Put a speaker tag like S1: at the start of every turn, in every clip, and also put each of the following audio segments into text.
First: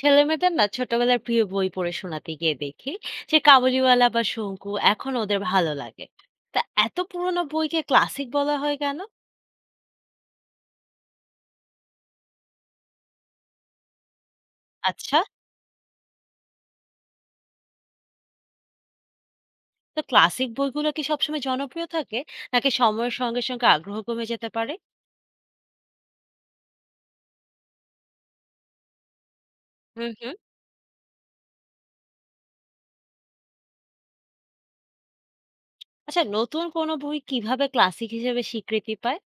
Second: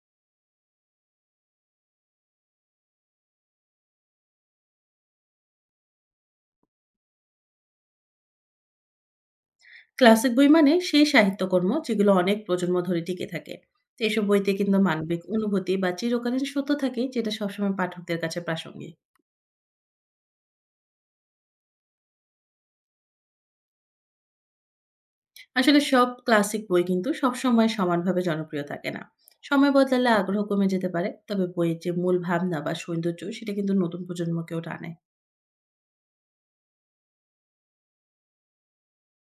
S1: ছেলেমেয়েদের না ছোটবেলার প্রিয় বই পড়ে শোনাতে গিয়ে দেখি যে কাবুলিওয়ালা বা শঙ্কু এখন ওদের ভালো লাগে। তা এত পুরোনো বইকে ক্লাসিক বলা হয় কেন?
S2: ক্লাসিক বই মানে সেই সাহিত্যকর্ম যেগুলো অনেক প্রজন্ম ধরে টিকে থাকে। তো এসব বইতে কিন্তু
S1: আচ্ছা,
S2: মানবিক অনুভূতি বা চিরকালীন সত্য থাকে, যেটা সবসময় পাঠকদের কাছে প্রাসঙ্গিক।
S1: তো ক্লাসিক বইগুলো কি সবসময় জনপ্রিয় থাকে, নাকি সময়ের সঙ্গে সঙ্গে আগ্রহ কমে যেতে পারে?
S2: আসলে সব ক্লাসিক বই কিন্তু সবসময় সমানভাবে জনপ্রিয় থাকে না। সময় বদলালে
S1: হুম হুম।
S2: আগ্রহ কমে যেতে পারে। তবে বইয়ের যে মূল ভাবনা বা সৌন্দর্য, সেটা কিন্তু নতুন প্রজন্মকেও টানে।
S1: আচ্ছা, নতুন কোনো বই কিভাবে ক্লাসিক হিসেবে স্বীকৃতি পায়?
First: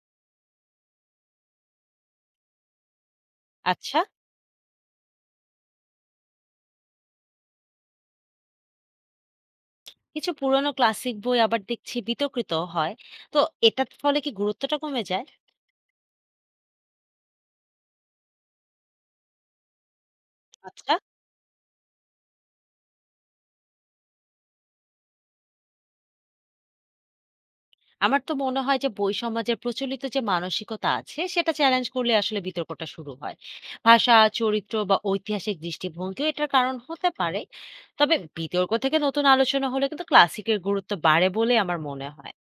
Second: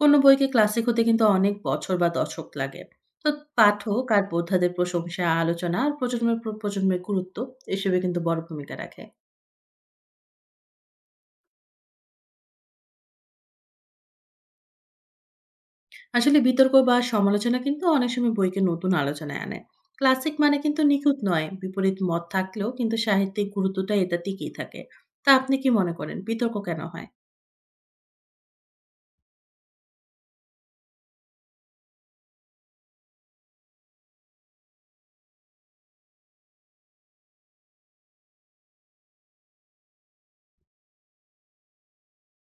S2: কোনো বইকে ক্লাসিক হতে কিন্তু অনেক বছর বা দশক লাগে। তো
S1: আচ্ছা।
S2: পাঠক আর বোদ্ধাদের প্রশংসা, আলোচনা আর প্রজন্মের পর প্রজন্মের গুরুত্ব এসবে কিন্তু বড় ভূমিকা রাখে।
S1: কিছু পুরনো ক্লাসিক বই আবার দেখছি বিতর্কিত হয়, তো এটার ফলে কি গুরুত্বটা কমে যায়?
S2: আসলে বিতর্ক বা সমালোচনা কিন্তু অনেক সময় বইকে নতুন আলোচনায় আনে। ক্লাসিক মানে কিন্তু
S1: আচ্ছা।
S2: নিখুঁত নয়, বিপরীত মত থাকলেও কিন্তু সাহিত্যিক গুরুত্বটা এটা টিকেই থাকে। তা আপনি কি মনে করেন বিতর্ক কেন হয়?
S1: আমার তো মনে হয় যে বই সমাজের প্রচলিত যে মানসিকতা আছে সেটা চ্যালেঞ্জ করলে আসলে বিতর্কটা শুরু হয়। ভাষা, চরিত্র বা ঐতিহাসিক দৃষ্টিভঙ্গিও এটার কারণ হতে পারে। তবে বিতর্ক থেকে নতুন আলোচনা হলে কিন্তু ক্লাসিকের গুরুত্ব বাড়ে বলে আমার মনে হয়।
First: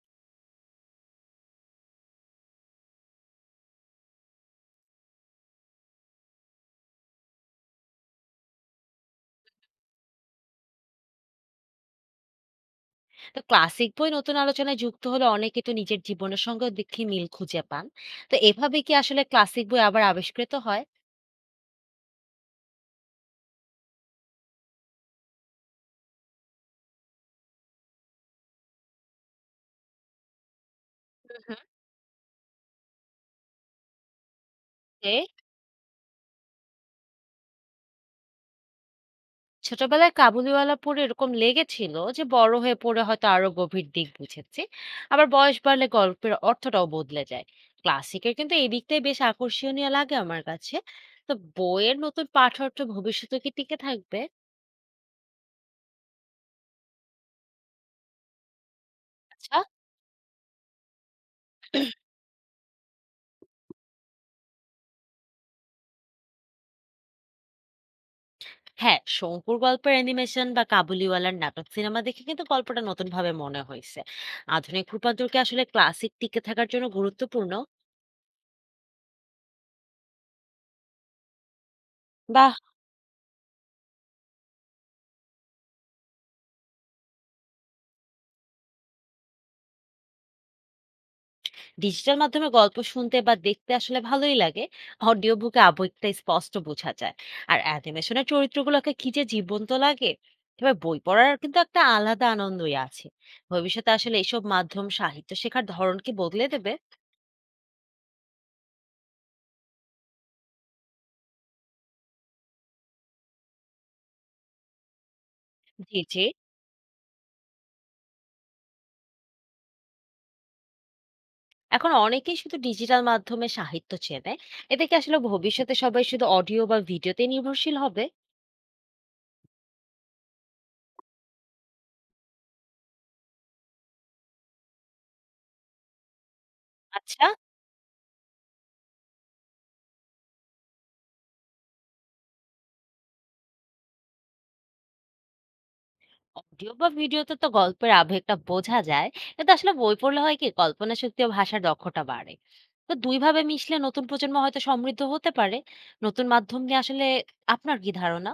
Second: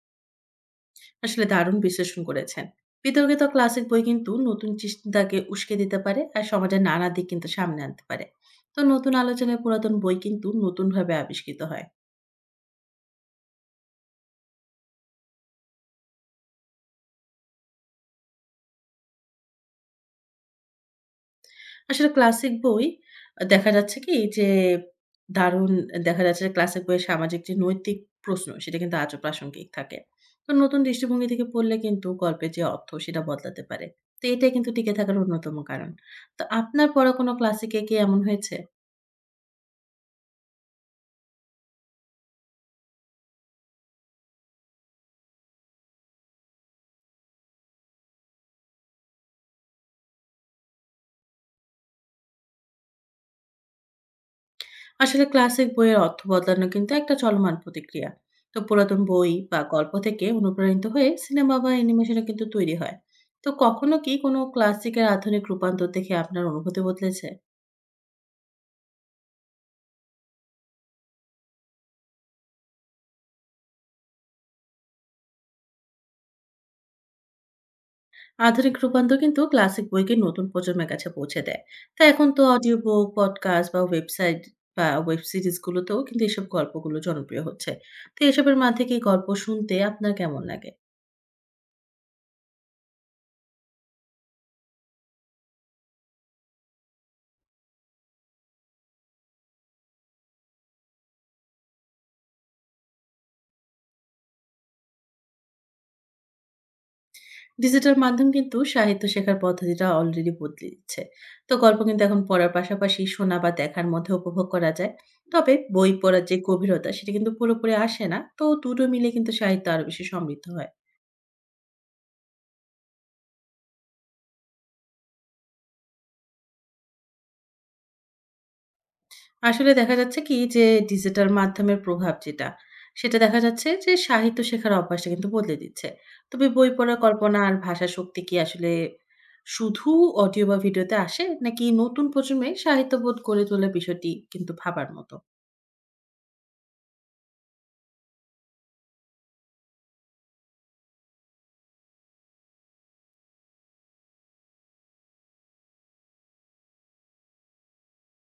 S2: আসলে দারুণ বিশ্লেষণ করেছেন। বিতর্কিত ক্লাসিক বই কিন্তু নতুন চিন্তাকে উস্কে দিতে পারে আর সমাজের নানা দিক কিন্তু সামনে আনতে পারে। তো নতুন আলোচনায় পুরাতন বই কিন্তু নতুনভাবে আবিষ্কৃত হয়।
S1: তো ক্লাসিক বই নতুন আলোচনায় যুক্ত হলে অনেকে তো নিজের জীবনের সঙ্গে দেখি মিল খুঁজে পান, তো এভাবে কি আসলে ক্লাসিক বই আবার আবিষ্কৃত হয়?
S2: আসলে ক্লাসিক বই দেখা যাচ্ছে কি যে দারুণ দেখা যাচ্ছে যে ক্লাসিক বইয়ের সামাজিক যে নৈতিক প্রশ্ন, সেটা কিন্তু আজও প্রাসঙ্গিক থাকে। তো নতুন দৃষ্টিভঙ্গি থেকে
S1: হুম
S2: পড়লে কিন্তু গল্পের যে অর্থ, সেটা বদলাতে পারে। তো এটাই কিন্তু টিকে থাকার
S1: হুম।
S2: অন্যতম কারণ। তো আপনার পড়া কোনো ক্লাসিকে কি এমন হয়েছে?
S1: ছোটবেলায় কাবুলিওয়ালা পড়ে এরকম লেগেছিল যে বড় হয়ে পড়ে হয়তো আরো গভীর দিক বুঝেছি। আবার বয়স বাড়লে গল্পের অর্থটাও বদলে যায়। ক্লাসিকের কিন্তু এই দিকটাই বেশ আকর্ষণীয় লাগে আমার কাছে। তো বইয়ের নতুন পাঠ্যর্থ ভবিষ্যতে কি টিকে থাকবে?
S2: আসলে ক্লাসিক বইয়ের অর্থ বদলানো কিন্তু একটা চলমান প্রতিক্রিয়া। তো পুরাতন বই বা
S1: আচ্ছা।
S2: গল্প থেকে অনুপ্রাণিত হয়ে সিনেমা বা অ্যানিমেশনও কিন্তু তৈরি হয়। তো কখনো কি কোনো ক্লাসিকের আধুনিক রূপান্তর দেখে আপনার অনুভূতি বদলেছে?
S1: হ্যাঁ, শঙ্কুর গল্পের অ্যানিমেশন বা কাবুলিওয়ালার নাটক সিনেমা দেখে কিন্তু গল্পটা নতুন ভাবে মনে হয়েছে। আধুনিক রূপান্তর কি আসলে ক্লাসিক টিকে থাকার জন্য গুরুত্বপূর্ণ?
S2: আধুনিক রূপান্তর কিন্তু ক্লাসিক বইকে নতুন প্রজন্মের কাছে পৌঁছে দেয়। তা এখন তো অডিও বুক, পডকাস্ট বা ওয়েবসাইট বা ওয়েব সিরিজগুলোতেও কিন্তু এসব গল্পগুলো জনপ্রিয় হচ্ছে। তো এসবের মধ্যে কি গল্প শুনতে আপনার কেমন লাগে?
S1: ডিজিটাল মাধ্যমে গল্প শুনতে বা দেখতে আসলে ভালোই লাগে। অডিও বুকে আবেগটা স্পষ্ট বোঝা যায়। আর অ্যানিমেশনের চরিত্রগুলোকে কি যে জীবন্ত লাগে! এবার বই পড়ার কিন্তু একটা আলাদা আনন্দই আছে। ভবিষ্যতে আসলে এসব মাধ্যম সাহিত্য শেখার ধরনকে বদলে দেবে।
S2: ডিজিটাল মাধ্যম কিন্তু সাহিত্য শেখার পদ্ধতিটা অলরেডি বদলে দিচ্ছে। তো গল্প কিন্তু এখন পড়ার পাশাপাশি শোনা বা দেখার মধ্যে উপভোগ করা যায়। তবে বই
S1: জি
S2: পড়ার
S1: জি।
S2: যে গভীরতা, সেটা কিন্তু পুরোপুরি আসে না। তো দুটো মিলে কিন্তু সাহিত্য আরো বেশি সমৃদ্ধ হয়।
S1: এখন অনেকেই শুধু ডিজিটাল মাধ্যমে সাহিত্য চেনে। এতে কি আসলে ভবিষ্যতে সবাই শুধু অডিও বা ভিডিওতে নির্ভরশীল হবে?
S2: আসলে দেখা যাচ্ছে কি যে ডিজিটাল মাধ্যমের প্রভাব যেটা, সেটা দেখা যাচ্ছে যে সাহিত্য শেখার অভ্যাসটা কিন্তু বদলে দিচ্ছে। তবে বই পড়ার
S1: আচ্ছা।
S2: কল্পনা আর ভাষা শক্তি কি আসলে শুধু অডিও বা ভিডিওতে আসে? নাকি নতুন প্রজন্মে সাহিত্যবোধ গড়ে তোলার বিষয়টি কিন্তু ভাবার মতো।
S1: অডিও বা ভিডিওতে তো গল্পের আবেগটা বোঝা যায়, কিন্তু আসলে বই পড়লে হয় কি কল্পনা শক্তি ও ভাষার দক্ষতা বাড়ে। তো দুই ভাবে মিশলে নতুন প্রজন্ম হয়তো সমৃদ্ধ হতে পারে। নতুন মাধ্যম নিয়ে আসলে আপনার কি ধারণা?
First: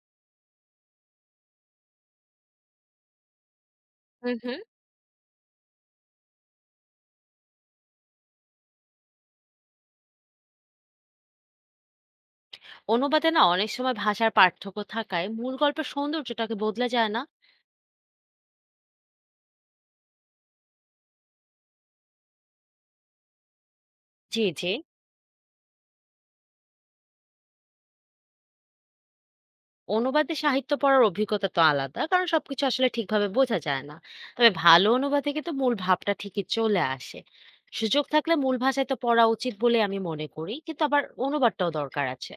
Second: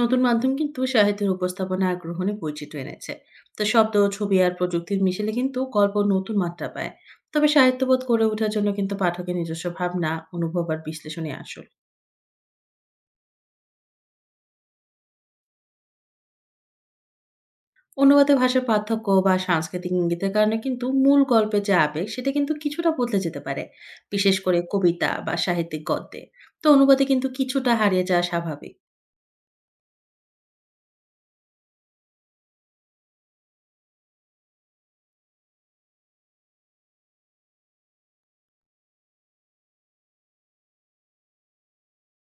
S2: নতুন মাধ্যম কিন্তু সাহিত্যের উপস্থাপনা আর গ্রহণে বৈচিত্র্য এনেছে। তো শব্দ, ছবি
S1: হুম
S2: আর
S1: হুম।
S2: প্রযুক্তির মিশেলে কিন্তু গল্প নতুন মাত্রা পায়। তবে সাহিত্যবোধ গড়ে ওঠার জন্য কিন্তু পাঠকের নিজস্ব ভাবনা, অনুভব আর বিশ্লেষণই আসল।
S1: অনুবাদে না অনেক সময় ভাষার পার্থক্য থাকায় মূল গল্পের সৌন্দর্যটাকে বদলে যায় না?
S2: অনুবাদে ভাষার পার্থক্য বা সাংস্কৃতিক ইঙ্গিতের কারণে কিন্তু মূল গল্পের যে আবেগ, সেটা কিন্তু কিছুটা বদলে যেতে পারে, বিশেষ
S1: জি
S2: করে
S1: জি।
S2: কবিতা বা সাহিত্যিক গদ্যে। তো অনুবাদে কিন্তু কিছুটা হারিয়ে যাওয়া স্বাভাবিক।
S1: অনুবাদে সাহিত্য পড়ার অভিজ্ঞতা তো আলাদা, কারণ সবকিছু আসলে ঠিকভাবে বোঝা যায় না। তবে ভালো অনুবাদে কিন্তু মূল ভাবটা ঠিকই চলে আসে। সুযোগ থাকলে মূল ভাষায় তো পড়া উচিত বলে আমি মনে করি, কিন্তু আবার অনুবাদটাও দরকার আছে।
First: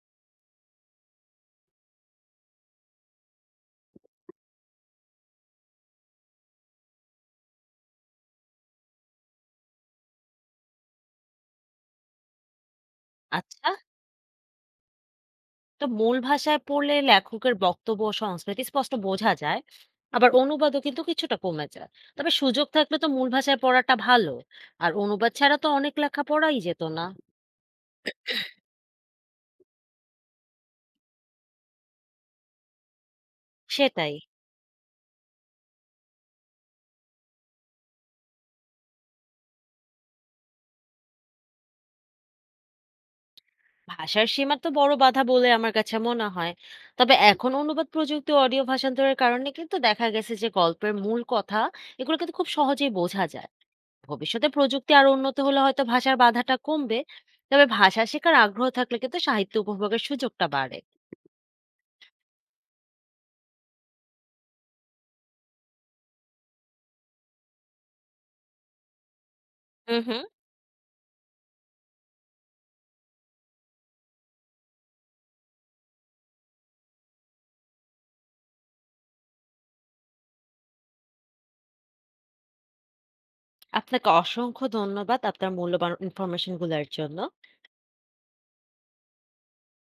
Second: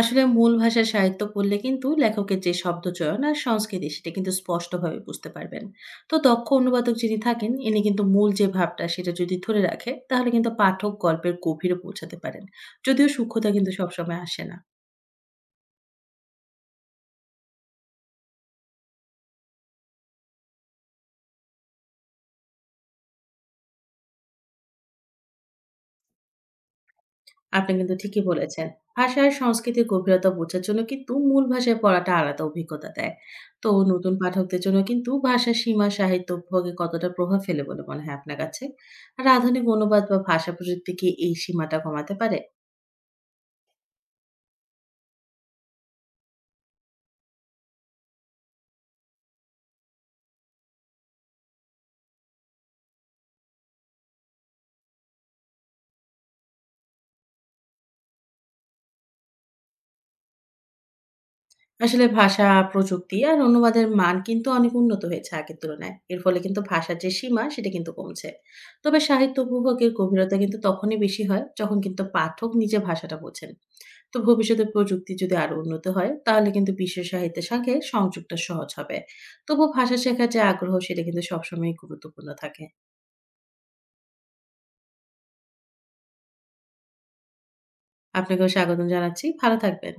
S2: আসলে মূল ভাষার সাহিত্য পড়লে কিন্তু লেখকের যে শব্দচয়ন আর সংস্কৃতি, সেটা কিন্তু স্পষ্টভাবে বুঝতে পারবেন। তো দক্ষ অনুবাদক যিনি থাকেন, ইনি কিন্তু মূল যে ভাবটা সেটা যদি ধরে রাখে, তাহলে কিন্তু পাঠক গল্পের গভীরে পৌঁছাতে পারেন, যদিও সূক্ষ্মতা কিন্তু
S1: আচ্ছা,
S2: সবসময় আসে না।
S1: তো মূল ভাষায় পড়লে লেখকের বক্তব্য ও সংস্কৃতি স্পষ্ট বোঝা যায়। আবার অনুবাদও কিন্তু কিছুটা কমে যায়। তবে সুযোগ থাকলে তো মূল ভাষায় পড়াটা ভালো। আর অনুবাদ ছাড়া তো অনেক লেখা পড়াই যেত না।
S2: আপনি কিন্তু ঠিকই বলেছেন। ভাষা আর সংস্কৃতির গভীরতা বোঝার জন্য কিন্তু মূল ভাষায় পড়াটা আলাদা অভিজ্ঞতা দেয়। তো নতুন
S1: সেটাই।
S2: পাঠকদের জন্য কিন্তু ভাষার সীমা সাহিত্য উপভোগে কতটা প্রভাব ফেলে বলে মনে হয় আপনার কাছে? আর আধুনিক অনুবাদ বা ভাষা প্রযুক্তি কি এই সীমাটা কমাতে পারে?
S1: ভাষার সীমা তো বড় বাধা বলে আমার কাছে মনে হয়। তবে এখন অনুবাদ প্রযুক্তি, অডিও ভাষান্তরের কারণে কিন্তু দেখা গেছে যে গল্পের মূল কথা এগুলো কিন্তু খুব সহজেই বোঝা যায়। ভবিষ্যতে প্রযুক্তি আরো উন্নত হলে হয়তো ভাষার বাধাটা কমবে। তবে ভাষা শেখার আগ্রহ থাকলে কিন্তু সাহিত্য উপভোগের সুযোগটা বাড়ে।
S2: আসলে ভাষা, প্রযুক্তি আর অনুবাদের মান কিন্তু অনেক উন্নত হয়েছে আগের তুলনায়। এর ফলে কিন্তু ভাষার যে সীমা, সেটা কিন্তু কমছে। তবে সাহিত্য উপভোগের
S1: হুম হুম।
S2: গভীরতা কিন্তু তখনই বেশি হয় যখন কিন্তু পাঠক নিজে ভাষাটা বোঝেন। তো ভবিষ্যতে প্রযুক্তি যদি আরো উন্নত হয়, তাহলে কিন্তু বিশ্ব সাহিত্যের সঙ্গে সংযোগটা সহজ হবে। তবু ভাষা শেখার যে আগ্রহ, সেটা কিন্তু সবসময় গুরুত্বপূর্ণ থাকে।
S1: আপনাকে অসংখ্য ধন্যবাদ আপনার মূল্যবান ইনফরমেশন গুলোর জন্য।
S2: আপনাকেও স্বাগতম জানাচ্ছি। ভালো থাকবেন।